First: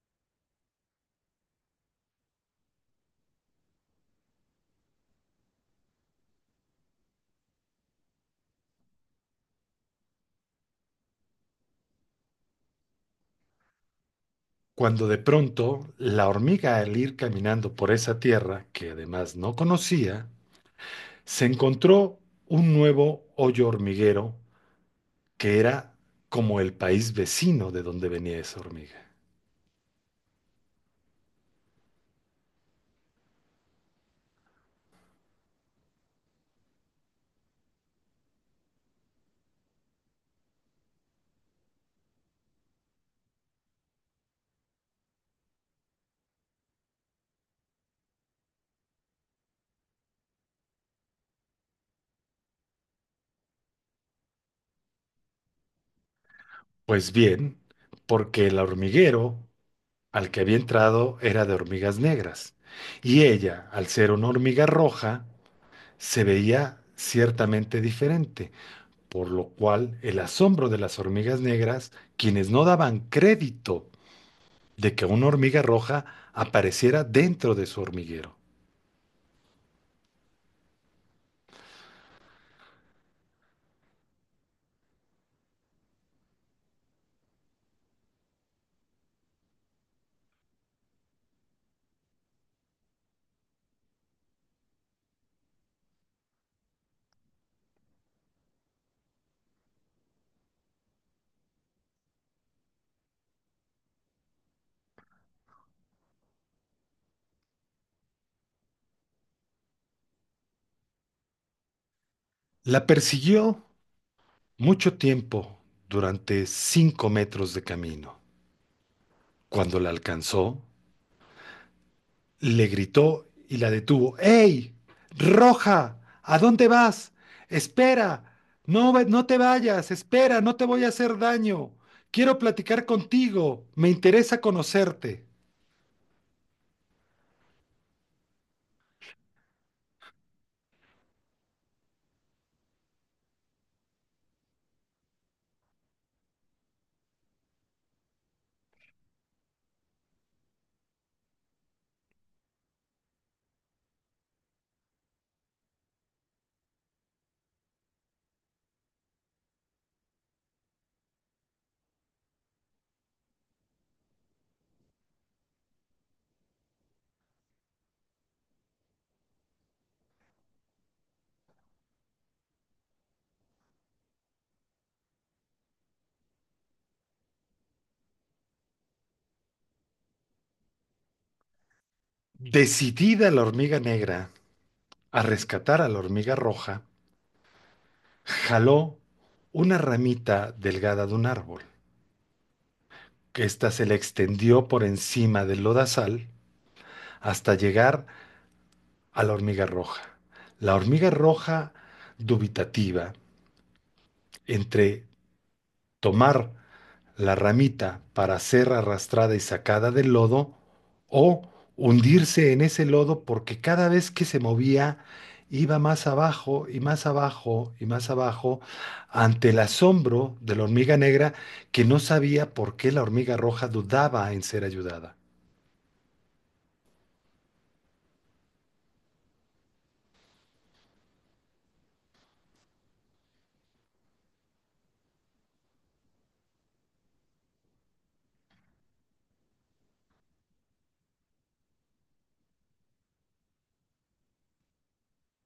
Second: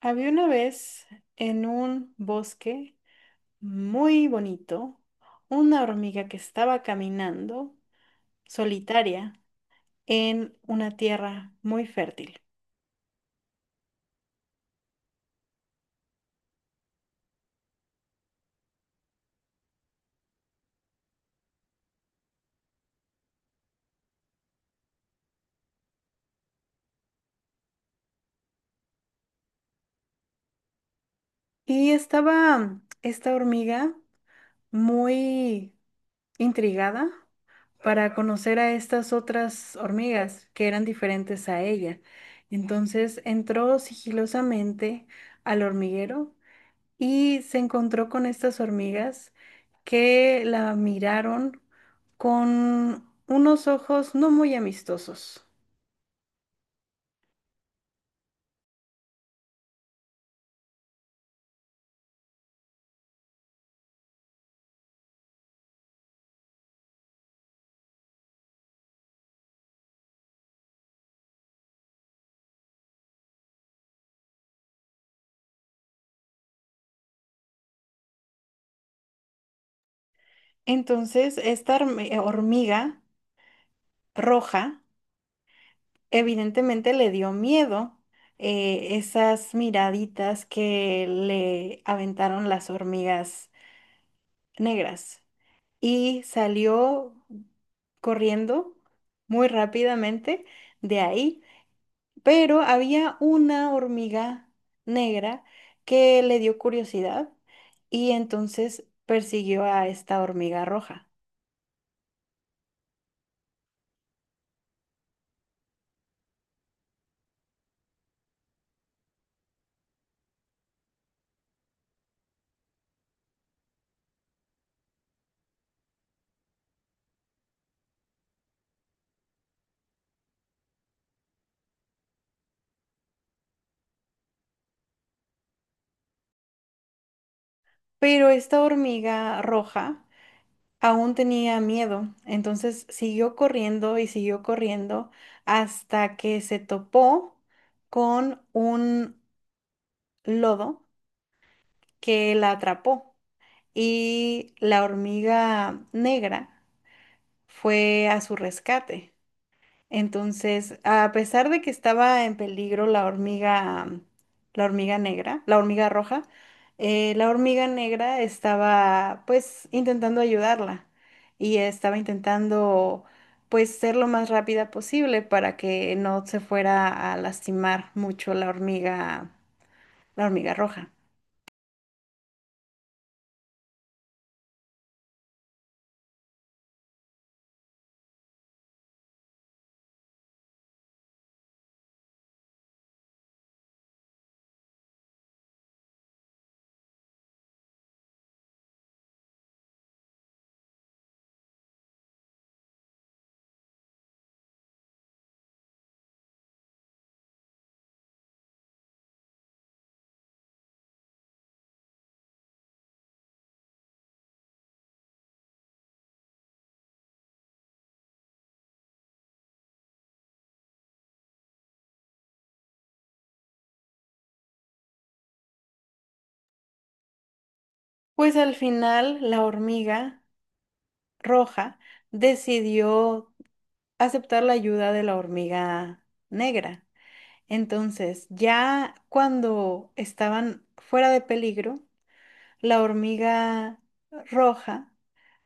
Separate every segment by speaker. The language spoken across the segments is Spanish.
Speaker 1: Había una vez en un bosque muy bonito una hormiga que estaba caminando solitaria en una tierra muy fértil.
Speaker 2: Cuando de pronto la hormiga al ir caminando por esa tierra, que además no conocía, se encontró un nuevo hoyo hormiguero que era como el país vecino de donde venía esa hormiga.
Speaker 1: Y estaba esta hormiga muy intrigada para conocer a estas otras hormigas que eran diferentes a ella. Entonces entró sigilosamente al hormiguero y se encontró con estas hormigas que la miraron con unos ojos no muy amistosos.
Speaker 2: Pues bien, porque el hormiguero al que había entrado era de hormigas negras, y ella, al ser una hormiga roja, se veía ciertamente diferente, por lo cual el asombro de las hormigas negras, quienes no daban crédito de que una hormiga roja apareciera dentro de su hormiguero.
Speaker 1: Entonces, esta hormiga roja evidentemente le dio miedo esas miraditas que le aventaron las hormigas negras y salió corriendo muy rápidamente de ahí. Pero había una hormiga negra que le dio curiosidad y entonces persiguió a esta hormiga roja.
Speaker 2: La persiguió mucho tiempo durante 5 metros de camino. Cuando la alcanzó, le gritó y la detuvo. ¡Ey! ¡Roja! ¿A dónde vas? ¡Espera! No, no te vayas, espera, no te voy a hacer daño. Quiero platicar contigo, me interesa conocerte.
Speaker 1: Pero esta hormiga roja aún tenía miedo, entonces siguió corriendo y siguió corriendo hasta que se topó con un lodo que la atrapó y la hormiga negra fue a su rescate. Entonces, a pesar de que estaba en peligro la hormiga, la hormiga negra, la hormiga roja, la hormiga negra estaba pues intentando ayudarla y estaba intentando pues ser lo más rápida posible para que no se fuera a lastimar mucho la hormiga roja.
Speaker 2: Decidida la hormiga negra a rescatar a la hormiga roja, jaló una ramita delgada de un árbol. Esta se le extendió por encima del lodazal hasta llegar a la hormiga roja. La hormiga roja, dubitativa entre tomar la ramita para ser arrastrada y sacada del lodo o hundirse en ese lodo porque cada vez que se movía iba más abajo y más abajo y más abajo ante el asombro de la hormiga negra que no sabía por qué la hormiga roja dudaba en ser ayudada.
Speaker 1: Pues al final la hormiga roja decidió aceptar la ayuda de la hormiga negra. Entonces, ya cuando estaban fuera de peligro, la hormiga roja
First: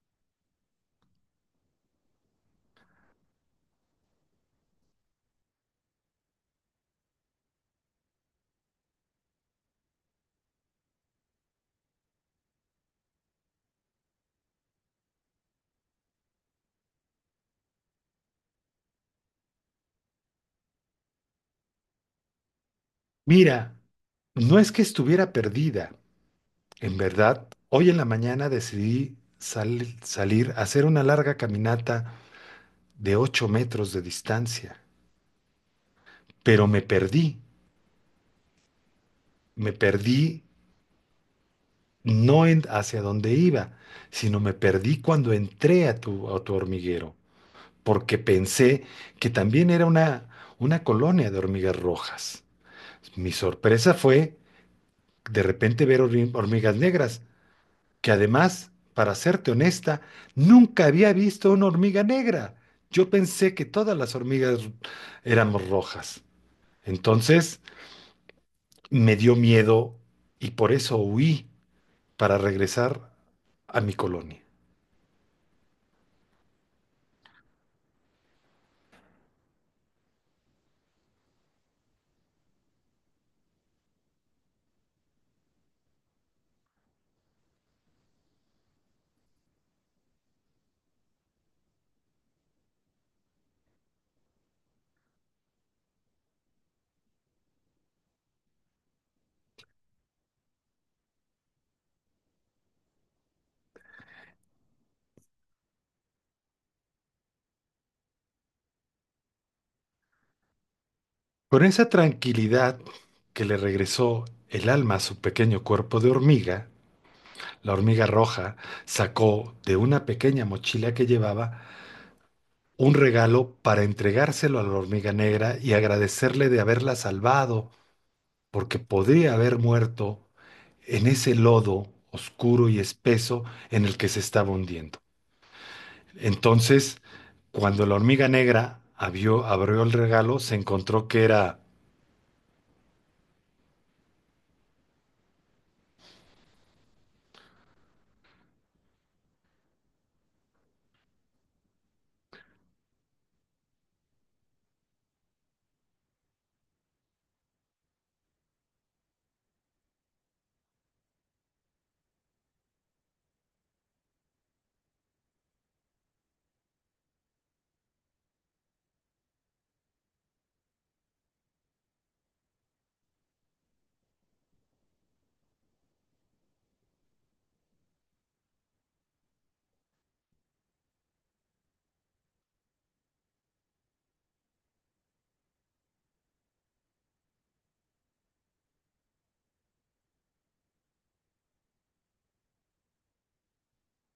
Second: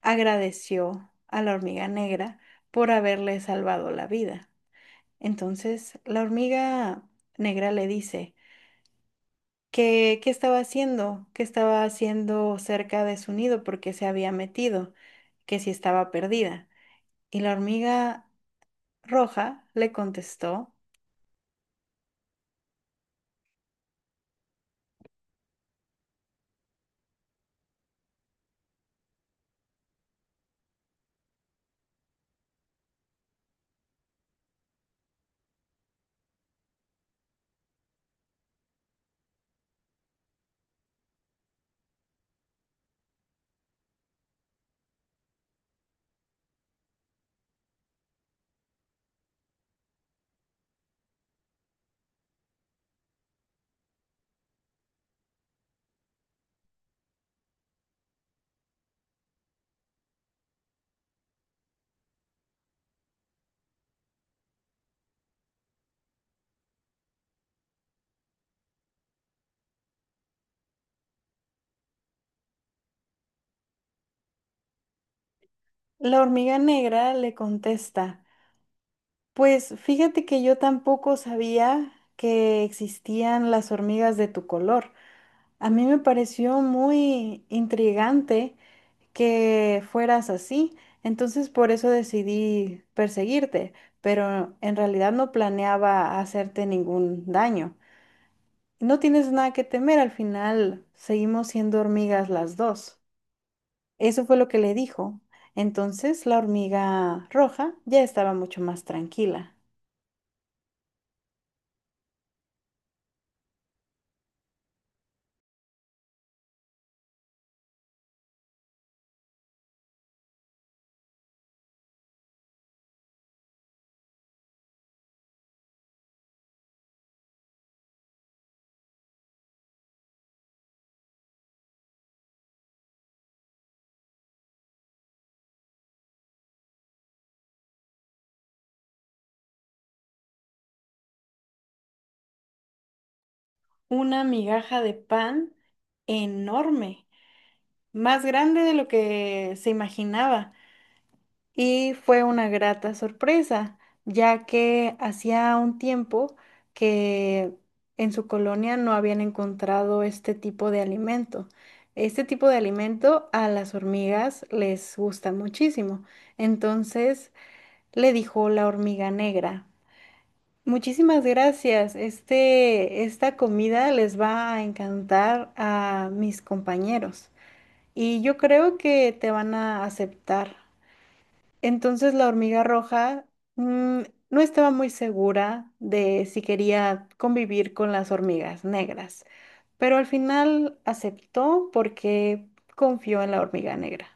Speaker 1: agradeció a la hormiga negra por haberle salvado la vida. Entonces, la hormiga negra le dice que qué estaba haciendo, que estaba haciendo cerca de su nido porque se había metido, que si estaba perdida. Y la hormiga roja le contestó,
Speaker 2: Mira, no es que estuviera perdida, en verdad, hoy en la mañana decidí salir a hacer una larga caminata de 8 metros de distancia. Pero me perdí no en hacia dónde iba, sino me perdí cuando entré a tu hormiguero, porque pensé que también era una colonia de hormigas rojas. Mi sorpresa fue de repente ver hormigas negras, que además, para serte honesta, nunca había visto una hormiga negra. Yo pensé que todas las hormigas éramos rojas. Entonces me dio miedo y por eso huí para regresar a mi colonia.
Speaker 1: la hormiga negra le contesta: pues fíjate que yo tampoco sabía que existían las hormigas de tu color. A mí me pareció muy intrigante que fueras así, entonces por eso decidí perseguirte, pero en realidad no planeaba hacerte ningún daño. No tienes nada que temer, al final seguimos siendo hormigas las dos. Eso fue lo que le dijo. Entonces la hormiga roja ya estaba mucho más tranquila.
Speaker 2: Con esa tranquilidad que le regresó el alma a su pequeño cuerpo de hormiga, la hormiga roja sacó de una pequeña mochila que llevaba un regalo para entregárselo a la hormiga negra y agradecerle de haberla salvado, porque podría haber muerto en ese lodo oscuro y espeso en el que se estaba hundiendo. Entonces, cuando la hormiga negra abrió el regalo, se encontró que era.
Speaker 1: Una migaja de pan enorme, más grande de lo que se imaginaba. Y fue una grata sorpresa, ya que hacía un tiempo que en su colonia no habían encontrado este tipo de alimento. Este tipo de alimento a las hormigas les gusta muchísimo. Entonces le dijo la hormiga negra: muchísimas gracias. Este, esta comida les va a encantar a mis compañeros y yo creo que te van a aceptar. Entonces la hormiga roja, mm, no estaba muy segura de si quería convivir con las hormigas negras, pero al final aceptó porque confió en la hormiga negra.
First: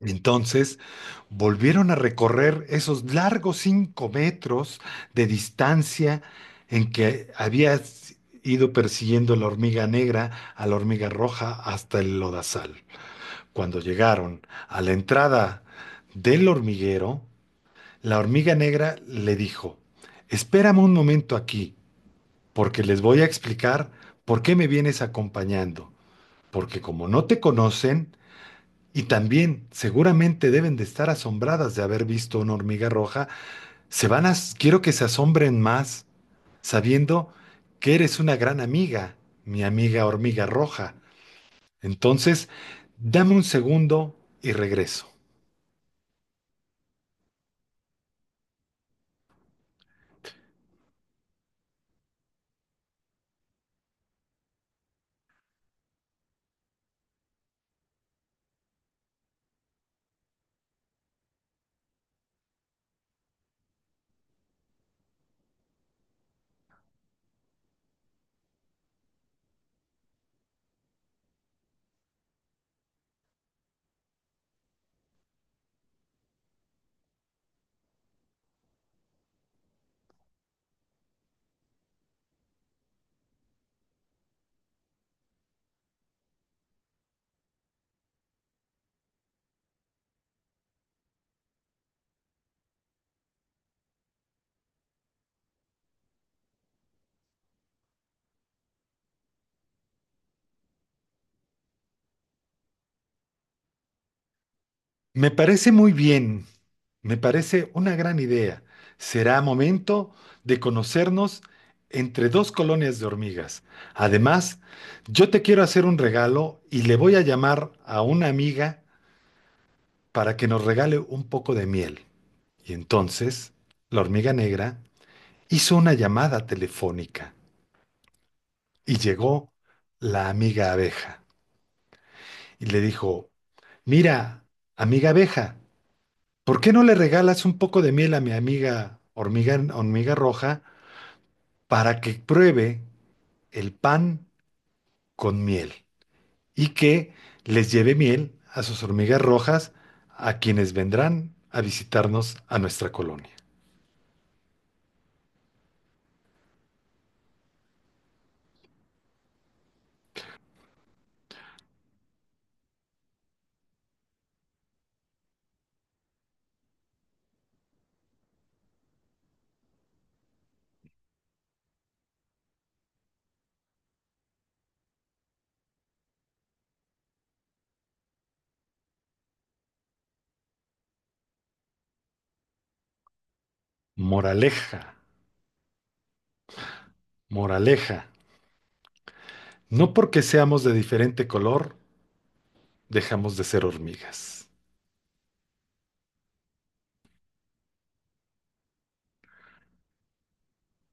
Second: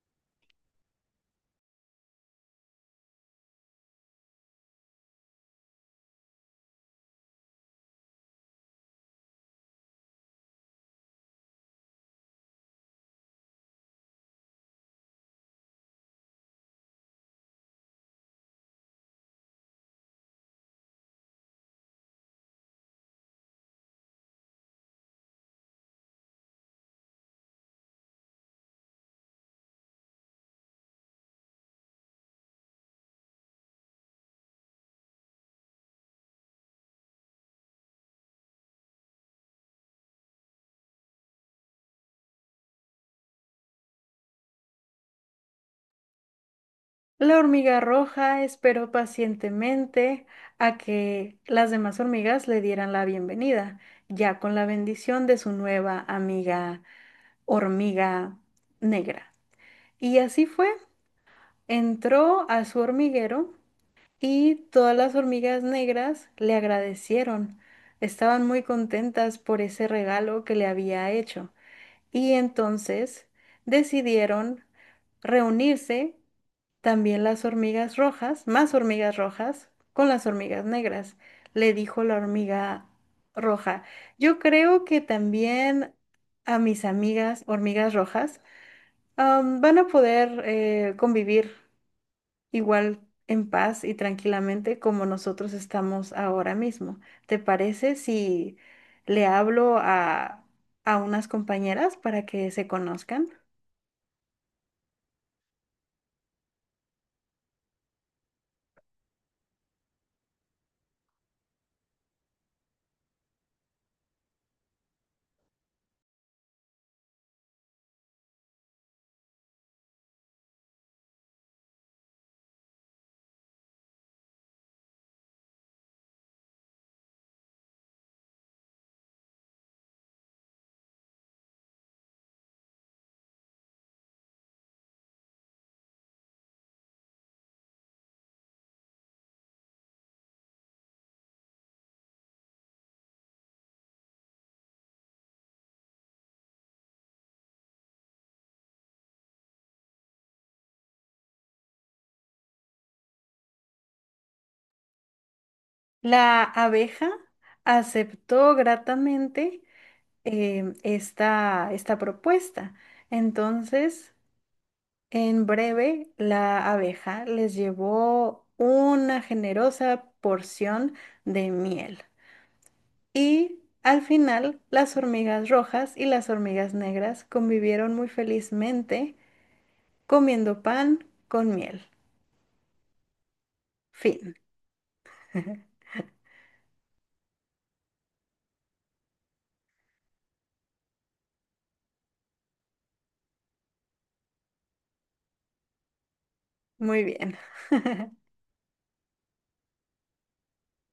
Speaker 2: Entonces volvieron a recorrer esos largos 5 metros de distancia en que había ido persiguiendo la hormiga negra a la hormiga roja hasta el lodazal. Cuando llegaron a la entrada del hormiguero, la hormiga negra le dijo, espérame un momento aquí, porque les voy a explicar por qué me vienes acompañando, porque como no te conocen, y también, seguramente deben de estar asombradas de haber visto una hormiga roja. Quiero que se asombren más, sabiendo que eres una gran amiga, mi amiga hormiga roja. Entonces, dame un segundo y regreso.
Speaker 1: La hormiga roja esperó pacientemente a que las demás hormigas le dieran la bienvenida, ya con la bendición de su nueva amiga hormiga negra. Y así fue, entró a su hormiguero y todas las hormigas negras le agradecieron. Estaban muy contentas por ese regalo que le había hecho. Y entonces decidieron reunirse también las hormigas rojas, más hormigas rojas, con las hormigas negras, le dijo la hormiga roja. Yo creo que también a mis amigas hormigas rojas van a poder convivir igual en paz y tranquilamente como nosotros estamos ahora mismo. ¿Te parece si le hablo a unas compañeras para que se conozcan?
Speaker 2: Me parece muy bien, me parece una gran idea. Será momento de conocernos entre dos colonias de hormigas. Además, yo te quiero hacer un regalo y le voy a llamar a una amiga para que nos regale un poco de miel. Y entonces, la hormiga negra hizo una llamada telefónica y llegó la amiga abeja y le dijo, mira, amiga abeja, ¿por qué no le regalas un poco de miel a mi amiga hormiga roja para que pruebe el pan con miel y que les lleve miel a sus hormigas rojas a quienes vendrán a visitarnos a nuestra colonia?
Speaker 1: La abeja aceptó gratamente, esta, esta propuesta. Entonces, en breve, la abeja les llevó una generosa porción de miel. Y al final, las hormigas rojas y las hormigas negras convivieron muy felizmente comiendo pan con miel. Fin.
Speaker 2: Moraleja. Moraleja, no porque seamos de diferente color, dejamos de ser hormigas.
Speaker 1: Muy bien.